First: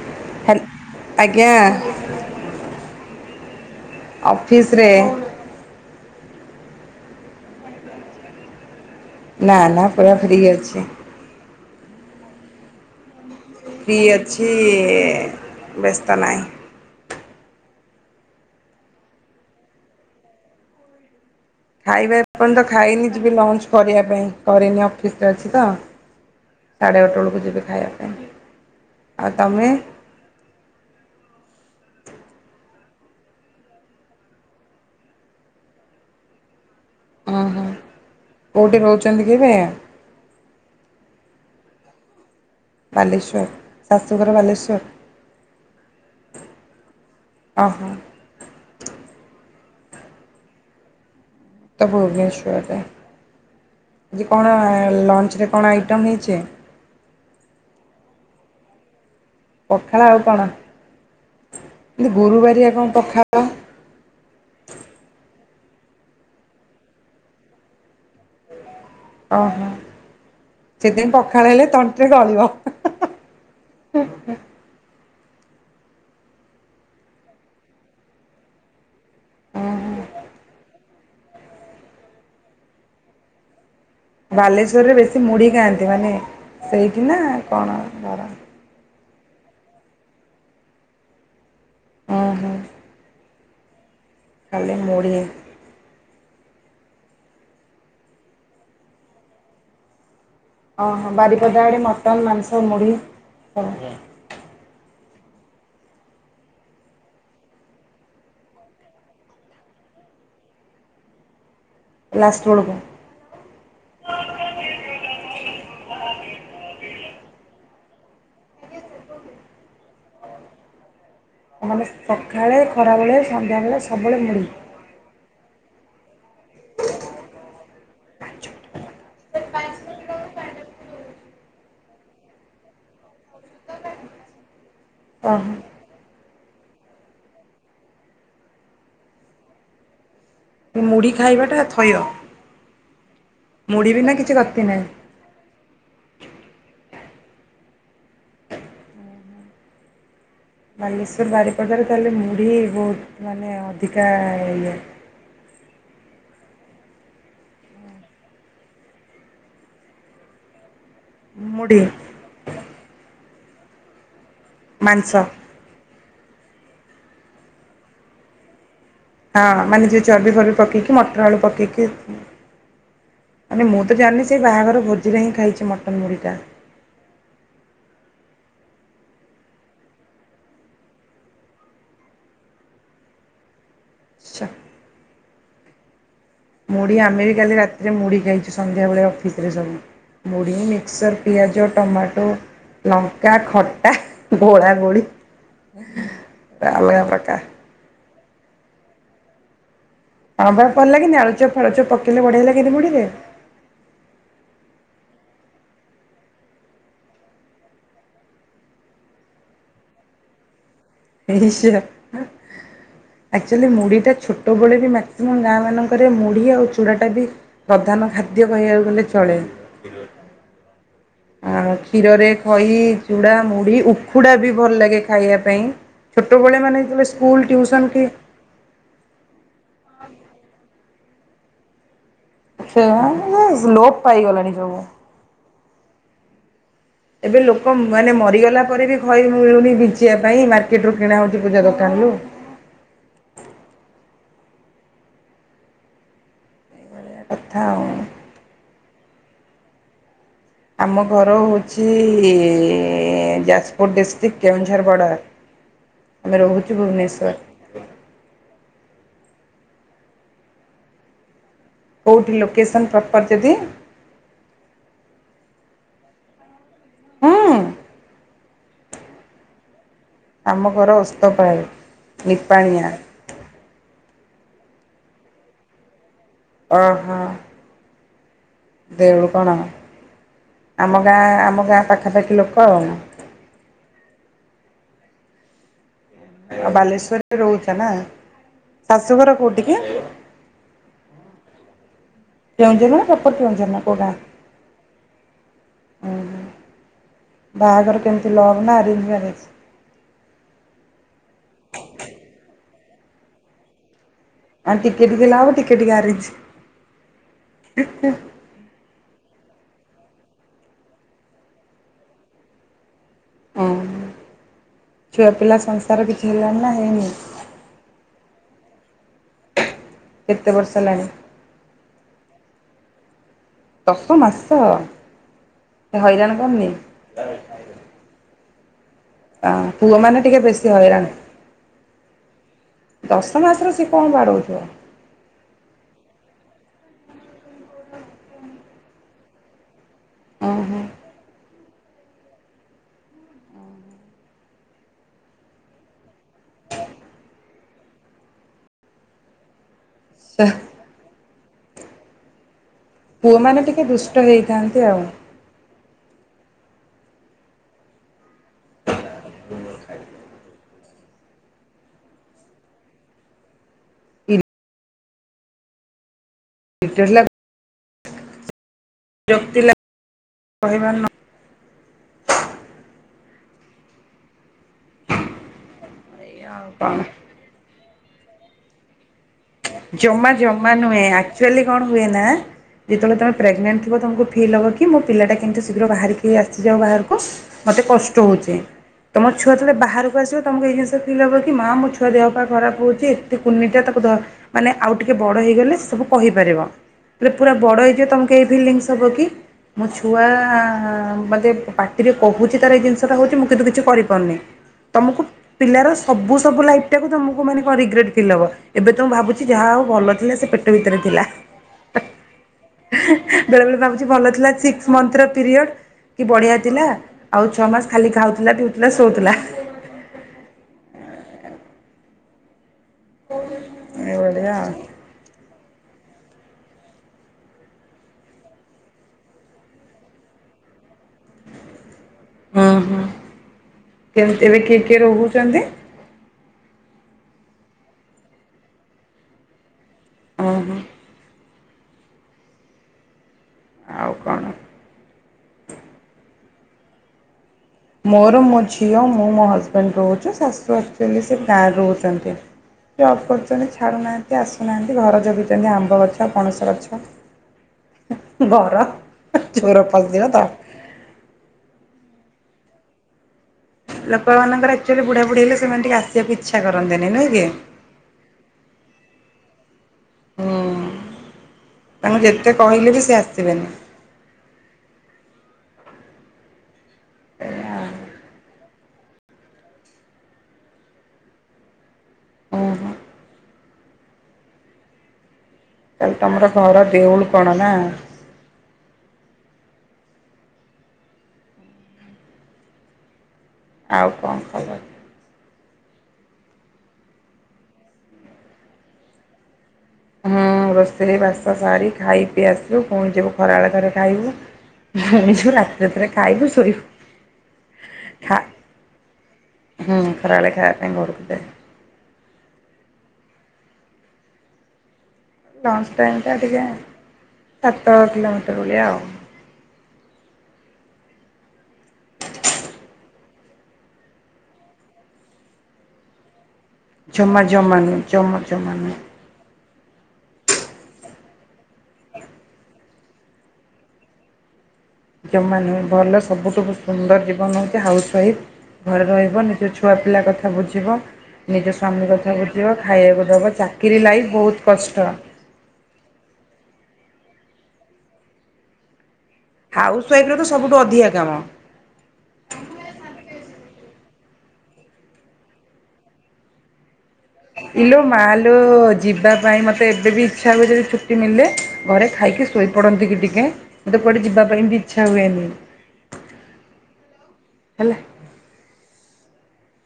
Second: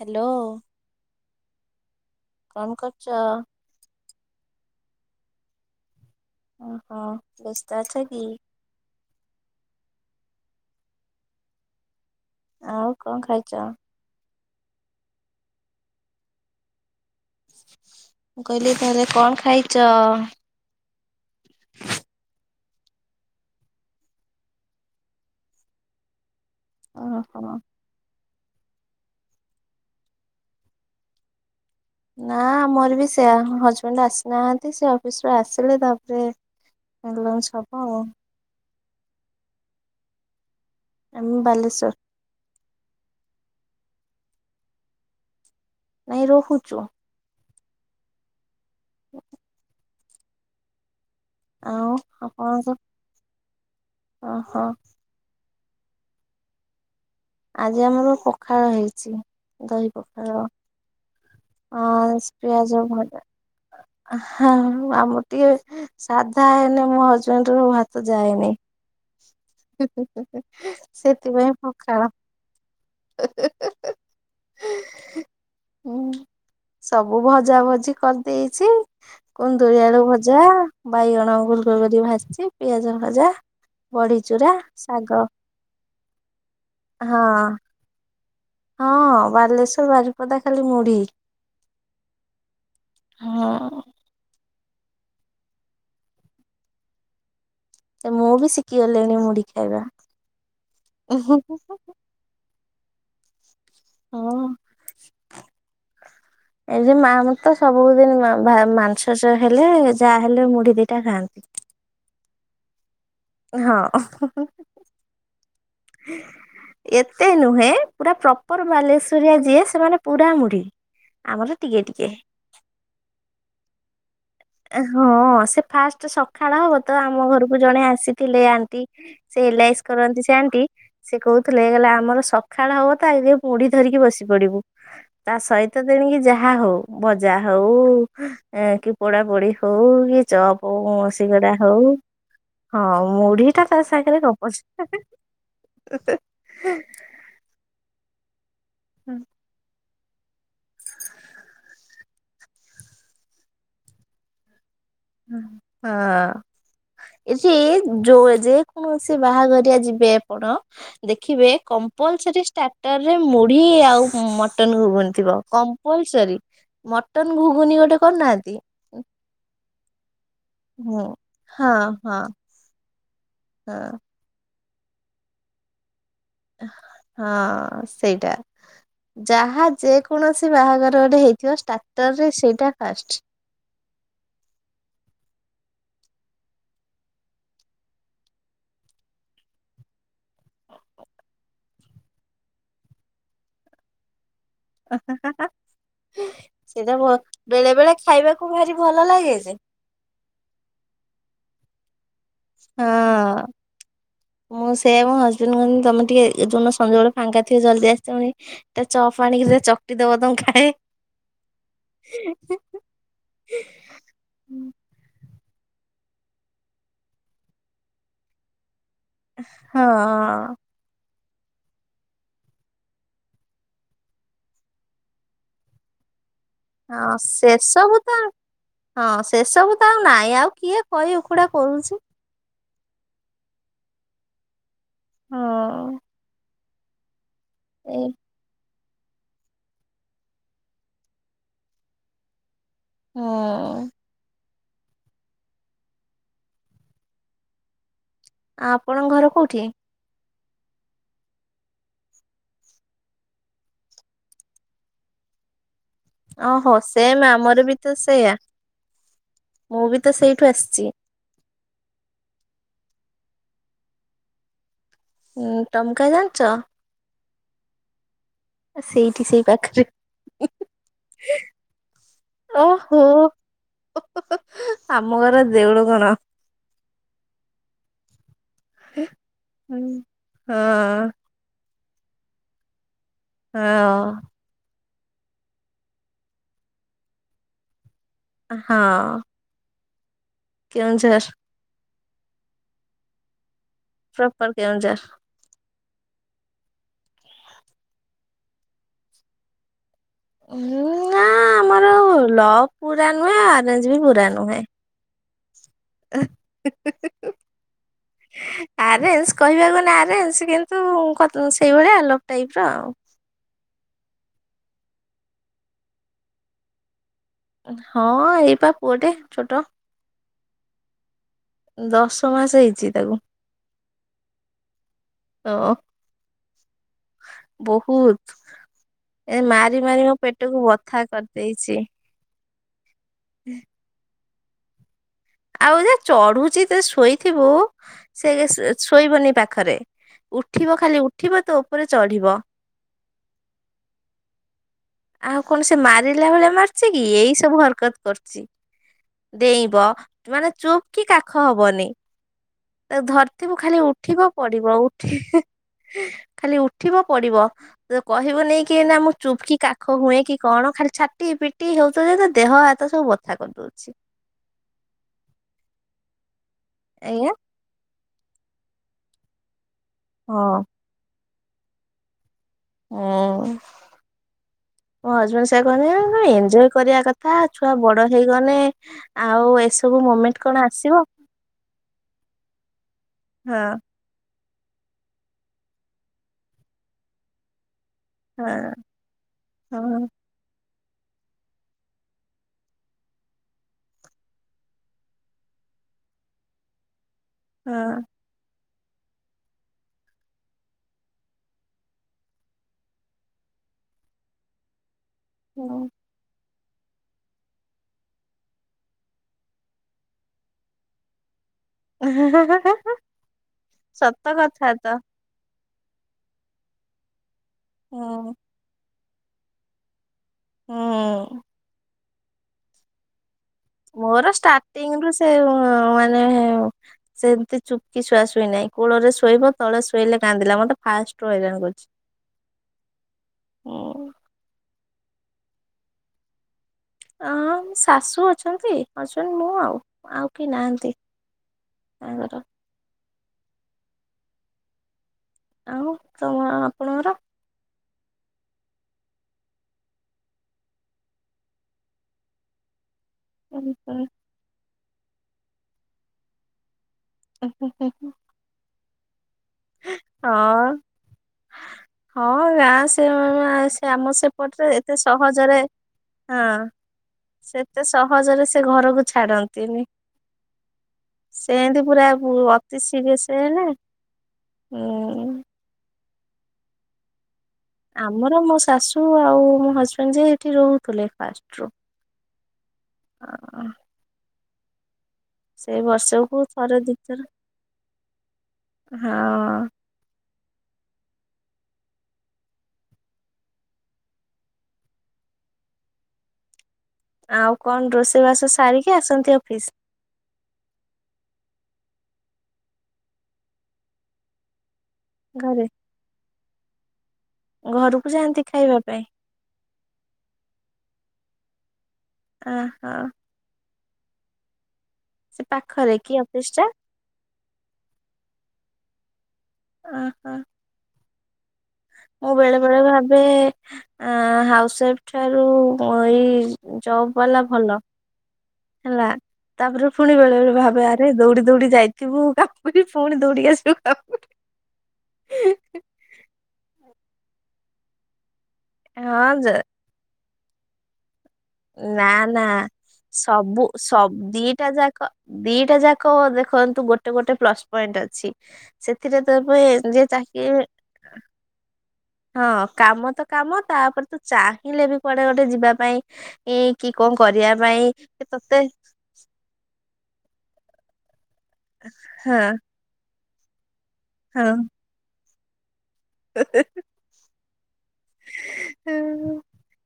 Hello. Hello ଆଜ୍ଞା। କଣ କରୁଛ? ଅଫିସ ରେ। ଓହୋ ବ୍ୟସ୍ତ ଅଛ କି? ନା ନା ପୁରା ଫ୍ରି ଅଛି। ଆଉ କଣ ଖାଇଛ? କିଛିଇଇ ବ୍ୟସ୍ତ ନାହିଁ। ମୁଁ କହିଲି ତାହଲେ କଣ ଖାଇଛଅଅ? ଖାଇବା ଏପର୍ଯ୍ୟନ୍ତ ଖାଇନି ଯିବି ଲଞ୍ଚ୍ କରିବା ପାଇଁ କରିନି ଅଫିସରେ ଅଛି ତ। ସାଢେ ଆଠଟା ବେଳକୁ ଓହୋ। ଯିବି ଖାଇବା ପାଇଁ। ଆଉ ତମେ? ନା ଆମର ବି ସେଇଆ ହଜବେଣ୍ଡ ଆସିନାହାନ୍ତି ସେ ଅଫିସରୁ ଆସିଲେ ତାପରେ ହୁଁ ଲଞ୍ଚ ହୁଁ ହବ ଆଉ କୋଉଠି ରହୁ [unintelligible] ଏବେ? ଆମେ ବାଲେଶ୍ଵର। ବାଲେଶ୍ଵର ଶାଶୁଘର ବାଲେଶ୍ବର? ନାଇଁ ରହୁଛୁ। ଓହୋଃ। ତ ଆଉ ଆପଣଙ୍କ ଭୁବନେଶ୍ଵରରେ ଯେ କଣ ଓହୋ ଲଞ୍ଚରେ? କଣ ଆଇଟମ୍ ହେଇଛି? ଆଜି ଆମର ପଖାଳ ହେଇଛି। ଦହି ଆଉ କଣ? ପଖାଳ ଏମିତି ଆଁସ୍ ଗୁରୁବାରିଆ ପିଆଜ କଣ ଭଜା। ପଖାଳ ହାଁ ଆମର ଟିକେ ସାଧା ହେଲେ ମୋ ହଜବେଣ୍ଡର ଭାତ ଯାଏନି। ଓହୋ। ହୁଁ ହୁଁ ହୁଁ ସେଥିପାଇଁ ପଖାଳ। [inaudible] ହେଁହେଁ ହେଁ ହେଁହେଁ। ହୁଁ ସବୁ ଭଜାଭଜି କରିଦେଇଛି କୁନ୍ଦୁରି ଆଳୁ ଭଜା ବାଇଗଣ ଗୋଲଗୋଲ ଭାଜିଛି ପିଆଜ ଭଜା। ବଢିଚୁରା ବାଲେଶ୍ଵରରେ ଶାଗ ବେଶୀ ମୁଢି ଖାଆନ୍ତି ମାନେ ସେଇ। ନା ହଁ କଣ? [inaudible] ହଁ ବାଲେଶ୍ଵର ବାାରିପଦା ଖାଲି ମୁଢି। ଓହୋଃ। ହଁ ଖାଲି ମୁଢି। ସେ ମୁଁ ବି ଶିଖି ଗଲି ମୁଢି ଖାଇବା। ଓହୋଃ ବାରିପଦା ଆଡେ ମଟନ୍ ମାଂସ। କୁ ମୁଢ଼ି। ଆଜ୍ଞା। ହ ଏ ଯେ ମା ମତ ସବୁ ଦିନ ଭା ମାଂସ ହେଲେ ଯାହା ହେଲେ ମୁଢି ଦିଟା ଖାଆନ୍ତି। ଲାଷ୍ଟ୍ ବେଳକୁ। ହଁ ହୁଁହୁଁହୁଁ। ଏତେ ନୁହେଁ ପୁରା ପ୍ରପର୍ ବାଲେଶ୍ବରିଆ ଯିଏ ସେମାନେ ପୁରା ମୁଢ଼ି। ମାନେ ସଖାଳେ ଖରାବେେଳେ ସନ୍ଧ୍ୟାବେଳେ ସବୁ ହଁ ସେ ଫାଷ୍ଟ ସଖାଳ ହବ ତ ଆମ ଘରକୁ ଜଣେ ଆସିଥିଲେ ଆଣ୍ଟି ସେ ଏଲାଇସ୍ କରନ୍ତି ସେ ଆଣ୍ଟି ସେ କହୁଥିଲେ କହିଲଲେ ଆମର ସଖାଳ ହବ ତ ଆଗେ ମୁଢ ଧରିକି ବସି ପଡିବୁ ତା ଓହୋ ସହିତ ତଣିକି ଯାହା ହଉ ବଜା ହଉ କି ପଢାପଢି ହଉ ଏ ଚପଉ ମୁଢ଼ି ଶିଗଡା ଖାଇବାଟା ଥୟ ହଉ ହଁ ମୁଢୀ ଟା ତା ମୁଢ଼ି ବିନା ସାଙ୍ଗରେ କିଛି ଗପ ଗତି ନାହିଁ। ହୁଁ। ବାଲେଶ୍ଵର ବାରିପଦାରେ ତାହେଲେ ମୁଢି ବହୁତ ମାନେ ଅଧିକା ଇଏ ହଁ ଏଠି ଯୋଉ ଯେ କୌଣସି ବାହାଘରିଆ ଯିବେ ଆପଣ ଦେଖିବେ ମୁଢ଼ି କମ୍ପଲସରଟରରେ ମୁଢି ଆଉ କଟ ହୁ ମାଂସ। ଥିବ କପଲସ ମଟନ ଘୁଗୁନି ଗୋଟେ କରୁନାହାନ୍ତି ହଁ ମାନେ ଯ ଚବି ଫବ ପି ହୁଁ ମଟର ଆ ହଁ ପକିକ ହଁ ମାନେ ମୁଁ ହଁ ତ ଜାିଲି ସେଇ ବାହାଘର ଭୋଜିରେ ହିଁ ଖାଇଛି ମଟ ହଁ ସେଇଟା ଯାହା ଯେକୌଣସି ବାହାଘରରେ ହେଇଥିବ ଷ୍ଟ୍ରାକ୍ଟରରେ ସେଇଟା ଫାଷ୍ଟ ସେ ମୁଢ ଆମେ ବି କାଲି ରାତିରେ ମୁଢ ଖାଇଛୁ ସନ୍ଧ୍ୟାବେେଳେ ଅଫିସରେ ସବୁ ମୁଢ଼ି ମିକ୍ସର୍ ପିଆଜ ଟମାଟୋ ଲଙ୍କା ଖଟା ଘୋଳା ଗୋଳି ସେଇଟା ରାମାୟଣ ବ ପ୍ରକାଶ ବେଳେ ବେଳେ ଖାଇବାକୁ ଭାରି ଭଲ ଲାଗେ ଯେ ହଁ ଭ ପିଲ ଲାଗ କିି ଆଳୁଚ ଫଳଚ ପ ଲେ ବଢେଇଲା କେତେ ମୁଡିଲେ ସେ ଏବଂ ହଜବେଣ୍ଡ କହ ତମେ ଟିକେ ଯୋଉନ ସଞ୍ଜବେଡ ଫାଙ୍କା ିବ ଜଲଦି ଆସିିବଣି ତା ଚପ ଆଣିକି ଚକଟିି ଦବ ତମକୁ ଖାଏ ଚୁଆଲି ମୁଢି ଟା ଛୋଟ ବ ବି ମ ଆ ଗାଁ ମାନଙ୍କରେ ମୁଢି ଆଉ ଚୂଡ଼ା ଟା ବି ପ୍ରଧାନ ଖାଦ୍ୟ କହିବାକୁ ଗଲେ ହଁ ଆ କ୍ଷୀରରେ ଖଇ ଚୁଡ଼ା ମୁଢ ଉଖୁଡ଼ା ବି ଭଲ ଲାଗେ ଖାଇବା ପାଇଁ ଛୋଟବେଳେ ମାନେ ଯେତେବେଳେ ହଁ ସ୍କୁଲ ଟିଉସନ ସେସବୁ କି ତ ହଁ ସେସବୁ ତ ଆଉ ନାଇଁ ଆଉ କିଏ ହଇ ଉକୁଡା କରୁଛି ସେ ଲୋପ ପାଇଗଲାଣି ସବୁ ହଁ ଏବେ ଲୋକ ଏ ମାନେ ମରିଗଲା ପରେ ବି ଖ ମିଳୁନି ବିଚିବା ପାଇଁ ମାର୍କେଟ ରୁ କିଣା ହଉଛି ପୂଜା ଦୋକାନରୁୁ ହଁ ବଳିଆ କଥା ଆଉ ଆପଣଙ୍କ ଘର କୋଉଠି? ଆମ ଘର ହେଉଛି ଯାଜପୁର ଡିଷ୍ଟ୍ରିକ୍ଟ କେଉଁଝର ବଡ଼ା। ଓହୋ ସେମ୍ ଆମର ବି ତ ସେଇଆ। ମୁଁ ବି ତ ସେଇଠୁ ଆସିଛି। କୋଉଠି ଲୋକେସନ୍ ପ୍ରପର ଯଦି ହୁଁ ଟମ୍କା ଜାଣିଛ? ହୁଁ। ସେଇଠି ସେଇ ପାଖରେ। ଆମ ଘର ଓସ୍ତପାଳ ନିପାଣିଆ। ଓହୋ ଆମ ଘର ଦେଉଳୁ କଣ। ଅ ହ। ଦେଉଳୁ କଣ ଆମ ହଁ ଗାଁ ଆମ ଗାଁ ପାଖାପାଖି ଲୋକ ଆଉ। ହଁ। ଆଉ ବାଲେଶ୍ଵରରେ ରହୁଛ ନା? ଶାଶୁଘର କୋଉଠି କି? କେଉଁଝର୍। କେଉଁଝର ନା ସେପଟ କେଉଁଝର? ପ୍ରପର କେଉଁଝର। ଓ ବାହାଘର କେମିତି ଲଭ୍ ନା ଆରେଞ୍ଜ ବମ୍ୟାରେଜ୍? ନା ଆମର ଲଭ୍ ପୁରା ନୁହେଁ ଅରେଞ୍ଜ ବି ପୁରା ନୁ ଆଣ୍ଟି କେଡି ଗିଲାଅ ନ୍ତି? ଆରେସ୍ କହିବାକୁ ଗଲେ ଆ ସ୍ କିନ୍ତୁ ସେଇଭଳିଆ ଆଲୋକ ଟାଇପ ର ଆଉ। ହୋଉ ଛୁଆ ପିଲା ସଂସାର କିଛି ହେଲାଣି ନା ହେଇନି? ହଁ ଏଇ ପା ପୁଅଟେ ଛୋଟ। କେତେ ବର୍ଷ ହେଲାଣି? ଦଶ ମାସ ହେଇଛି ତାକୁ ଦଶ ମାସ ଅ ସେ ହଇରାଣ କରୁନି ବହୁତ। ଏ ମାରି ମାରି ମୋ ପୁଅମାନେ ଟିକେ ପେଟକୁ ବେଶୀ ବଥା ହଇରାଣ କରିଦେଇଛି। ଦଶ ମାସର ସିଏ କଣ ବାଡଉ [unintelligible] ଆଉ ଯା ଚଢୁଛି ତ ଶୋଇଥିବୁ ସେ ଶୋଇବନି ପାଖରେ। ଉଠିବ ଓହୋ ଖାଲି ଉଠିବ ତ ଉପରେ ଚଢ଼ିବ। ଆଉ କଣ ସେ ମାରିଲା ଭଳିଆ ମାରୁଛି କି ଏଇ ସବୁ ହରକତ କରୁଛି ଡେଇଁବ ମାନେ ଚୁପ କି କାଖ ଖ ହବନି। ଧରିଥିବୁ ପୁଅମାନେ ଖାଲି ଟିକେ ଦୁଷ୍ଟ ଉଠିବ ପଡିବ ହେଇଥାନ୍ତି ଉଠି ଆଉ ଖାଲି ଉଠିବ ପଡିବ କହିବନି, କି ଏନା ମୁଁ ଚୁପକି କାଖ ହୁଏ କି କଣ ଖାଲି ଛାଟି ପିଟି ହେଉଥାଏ ଯେ ଦେହ ହାତ ସବୁ ବଥା କରିଦଉଛି। ଆଜ୍ଞା [unintelligible] ବିରକ୍ତି ହଁ। ଲାଗ କହିଵାର ନ ହୁଁ ମୋ ହଜବେଣ୍ଡ ସେଆ କହନ୍ତି। ଏଇଆ ଏନଜୋଏ ଆଉ କରିବା କଣ କଥା ଛୁଆ ବଡ ହେଇଗନେ। ଜମା ଜମା ନୁହେ। ଏକଚାଲି କଣ ହୁଏ ନା ଯେତେବେଳେ ତମେ ହଁ ପ୍ରେଗନେଣ୍ଟ ଥିବ ତମକୁ ଫିଲ୍ ହେବ କି ମୋ ପିଲାଟା କିନ୍ତିୁ ଶୀଘ୍ର ବାହାରିକି ଆସିଯାଉ ବାହାରକୁ ମୋତେ କଷ୍ଟ ହେଉଚେ ହଁ ତମ ଛୁଆ ଯେତେବେଳେ ହଁ ବାହାରକୁ ଆସିବ ତମକୁ ଫିଲ୍ ହେବକି ମା ମୋ ଛୁଆ ଦେହ ପାଇଁ ଖରାପ ହଉଛି। ଏତେ କୁନି ଟା ତାକୁ ଧର ମାନେ ଆଉ ଟିକେ ବଡ଼ ହେଇଗଲେ ସବୁ କହିପାରିବ। ପୁରା ବଡ ହେଇଯିବ। ତମକୁ ଏଇ ଫିଲିଙ୍ଗସ ହେବକି, ମୋ ଛୁଆ ବାଗେ ପାଟିରେ କହୁଛି ତାର ଏ ଜିନିଷଟା ହେଉଛି। ମୁଁ କିନ୍ତୁ କିଛି କରିପାରୁନି। ତମକୁ ପିଲାର ସବୁ ସବୁ ଲାଇଫଟାକୁ ତମକୁ ମାନେ ରିଗ୍ରେଟେ ଫିଲ ହେବ ଏବେ ତମେ ଭାବୁ ଯାହା ଆଉ ଭଲ ଥିଲା ସେ ପେଟ ଭିତରେ ଥିଲା। ହଁ। ବେଳେ ବଳେ ଭାବୁଛି ଭଲ ସତ ଥିଲା କଥା ସିକ୍ସ ତ ମଂଥର ପିରିଅଡ କି ବଢିଆ ଥିଲା। ଆଉ ଛଅ ମାସ ଖାଲି ହୁଁ ଖାଉଥିଲା ପିଉଥିଲା ଶଉଥିଲା। ହଁ। ମୋର ଏଇଭଳିଆ ଆଉ। ଷ୍ଟାଟିଙ୍ଗ ରୁ ସେ ହଁ ମାନେ ସେମିତି ଚୁପକି ଛୁଆ ଶୁଇନାହିଁ। କୂଳରେ ଶୋଇବ ତଳେ ଶୋଇଲେ କାନ୍ଦିଲା ମୋଟେ ଫାଷ୍ଟ ହଇରାଣ କରଛି। ହଁ ହଁ କେମିତି ଏବେ କି କିଏ ରହୁଛନ୍ତି। ଅ ଶାଶୁ ଅଛନ୍ତି ଅଛନ୍ ମୁଁ ଆଉ। ଆଉ କିଏ ଓହୋ। ନାହାନ୍ତି। ଆଙ୍କର। ଆଉ କଣ। ଆଉ ତମ ଆପଣଙ୍କର। ମୋର ମୋ ଝିଅ ମୁଁ ମୋ ହଜବେଣ୍ଡ ରହୁଛୁ ଶାଶୁ ଏକଚଲି ସେ ଗାଁରେ ରହୁଛନ୍ତି। ଜବ କରୁଛନ୍ତି ଛାଡ଼ୁ ନାହାନ୍ତି ଆସ ନାହାନ୍ତି ଘର ଜଗିଛନ୍ତି। ଆମ୍ବ ଗଛ ପଣସ ଗଛ ଘର [unintelligible] ଚୋର ପସିଯିବ ତ। ହଁ ହଁ ନାଁ ସେଇଭଳିଆ। ନା ସେ ଆମ ସେପଟରେ ଲୋକମାନଙ୍କର ଏତେ ଆକ୍ଚୁଆଲି ବୁଢ଼ା ବୁଢ଼ୀ ହେଲେ ସହଜରେ ସେମାନେ ଟିକେ ଆସିବାକୁ ହଁ ଇଚ୍ଛା କରନ୍ତିନି ନୁହେଁ କି? ସେ ଏତେ ସହଜରେ ସେ ଘରକୁ ଛାଡନ୍ତିନି। ହୁଁ ସେମିତି ପୁରା ତାଙ୍କୁ ବୁ ଯେତେ ଅତି କହିଲେ ବି ସେ ଶିରିଏସ୍ ହେନେ ଆସିବେନି। ହୁଁ। ଆମର ମୋ ଶାଶୁ ଆଉ ମୋ ହଜବେଣ୍ଡ ଯାଇ ଏଠି ରହୁଥିଲେ ଫାଷ୍ଟରୁ। ଉଁ ହୁଁ। ଆଃ। ସେ ତାହେଲେ ବର୍ଷକୁ ତମର ଘର ଥରେ ଦେଉଳ ଦିଥର କଣ ନା ହଁ। ଆଉ କଣ ଖବର? ଆଉ କଣ ରୋଷେଇ ବାସ ସାରିକି ଆସନ୍ତି ଅଫିସ? ହଁ ରୋଷେଇ ବାସ ସାରି ଖାଇ ପିଇ ଆସିବୁ ଫୁଣି ଯିବୁ ଖରାବେଳେ ଘଥରେ ଖାଇବୁ। ଯିବୁ ଘରେ। ରାତି ରାତିରେ ଖାଇଲୁ ଥୋଉ ଘରକୁ ଖା ଯାଆନ୍ତି ଖାଇବା ପାଇଁ ହୁଁ ଖରାବେଳେ ଖାଇବା ପାଇଁ ଘରୁକୁ ଏ ଅ ହ। ଲଞ୍ଚ ପାଖରେ କି ଟାଇମ୍ ଟା ଅଫିସ୍ ଟିକେ ସାତ କିଲୋମିଟର ଭଳିଆ ଆଉ। ଅ ହ। ମୁଁ ବେଳେ ବେଳେ ଭାବେ ଅଁ ହାଉସ ୱାଇଫ୍ ଠାରୁ ଏଇ ଜବ୍ ବାଲା ଜମା ଭଲ। ଜମା ନୁହେଁ ଜମା ଜମା ନୁହେଁ ହେଲା। ତାପରେ ପୁଣି ବେଳେ ବେଳେ ଭାବେ ଆରେ ଦୌଡି ଦୌଡି ଯାଇଥିବୁ କାମ୍ କରି ପୁଣି ଦୌଡି ଆସିବୁ କାମ ଜମା ନୁହେଁ ଭଲ ସବୁଠୁ ସୁନ୍ଦର ଜୀବନ ହଉଚି ହାଉସୱାଇଫ୍। ଘରେ ହଁ ରହିବ ଯେ ନିଜ ଛୁଆ ପିଲା କଥା ଥା ବୁଝିବ ନିଜ ସ୍ୱାମୀ ନା କଥା ନା ବୁଝିବ ଖାଇବାକୁ ଦେବ ସବୁ ଚାକିରି ଲାଇଫ୍ ସବ ବହୁତ ଦିଟା କଷ୍ଟ ଯାକ ଦିଟା ଯାକ ଦେଖନ୍ତୁ ଗୋଟେ ଗୋଟେ ପ୍ଲସ୍ ପଏଣ୍ଟ ଅଛି ସେ ସେଥିରେ ତ ପାଇଁ ଯେ ହାଉସ୍ ୱାଇଫ୍ର ତ ଚାକିରି ସବୁଠୁ ଅଧିକା କାମ ହଁ କାମ ତ କାମ ତାପରେ ତ ଚାହିଁଲେ ବି କୁଆଡେ ଗୋଟେ ଯିବା ପାଇଁ ଏ କି କଣ କରିବା ପାଇଁ ଇଲୋ ମାଲୋ ତତେ ଜିିବା ପାଇଁ ମ ଏବେ ବି ଇଚ୍ଛା ହୁଏ ଯଦି ଛୁଟି ମିଳିଲେ ଘରେ ହଁ ଖାଇକି ଶୋଇ ପଡନ୍ତି କି ଟି ଆଜ୍ଞା। ମତେ କୁଆଡ଼େ ଯିବା ପାଇଁ ହଁ। ବି ଇଛା ହୁଏନି। ହେଲା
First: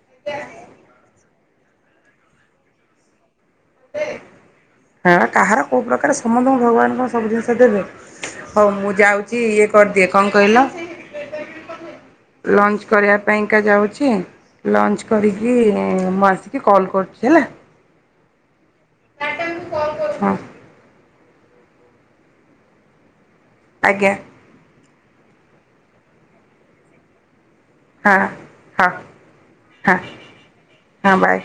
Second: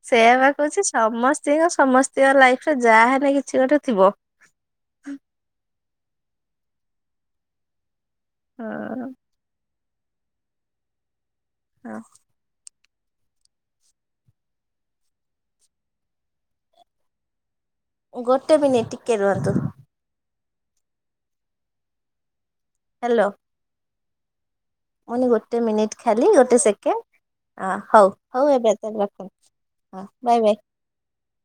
ସେଇଆ ପା କହୁଚି ସମସ୍ତେ ଦେଖିବ ସମସ୍ତଙ୍କ ଲାଇଫ ରେ ଯାହା ହେଲେ କି ହଁ କାହାର କୋଉ ପ୍ରକାର। ସମସ୍ତଙ୍କୁ ଭଗବାନଙ୍କର ସବୁ ଜିନିଷ ଦେବେ। ହଉ ମୁଁ ହଁ ଯାଉଚି। କରିଦିଏ କଣ କହିଲ? ଲଞ୍ଚ। କରିବା ପାଇଁକା ଯାଉଛି ଲଞ୍ଚ କରିକିରି ମୁଁ ଆସିକି କଲ୍ କରୁଛି ହେଲା। [unintelligible] ଗୋଟେ ମିନିଟ୍ ଟିକେ ରୁହନ୍ତୁ। ହଁ ହ୍ୟାଲୋ। ଆଜ୍ଞା। ମୁଁ କହିଲି ଗୋଟେ ମିନିଟ୍ ଖାଲି ଗୋଟେ ସେକେଣ୍ଡ ଅ ହଉ ହଁ ହଉ ଏବେ ହଁ ତାହାଲେ ରଖନ୍ତୁ ହଁ ହଉ ବାଏ ବାଏ। ହଁ ବାଏ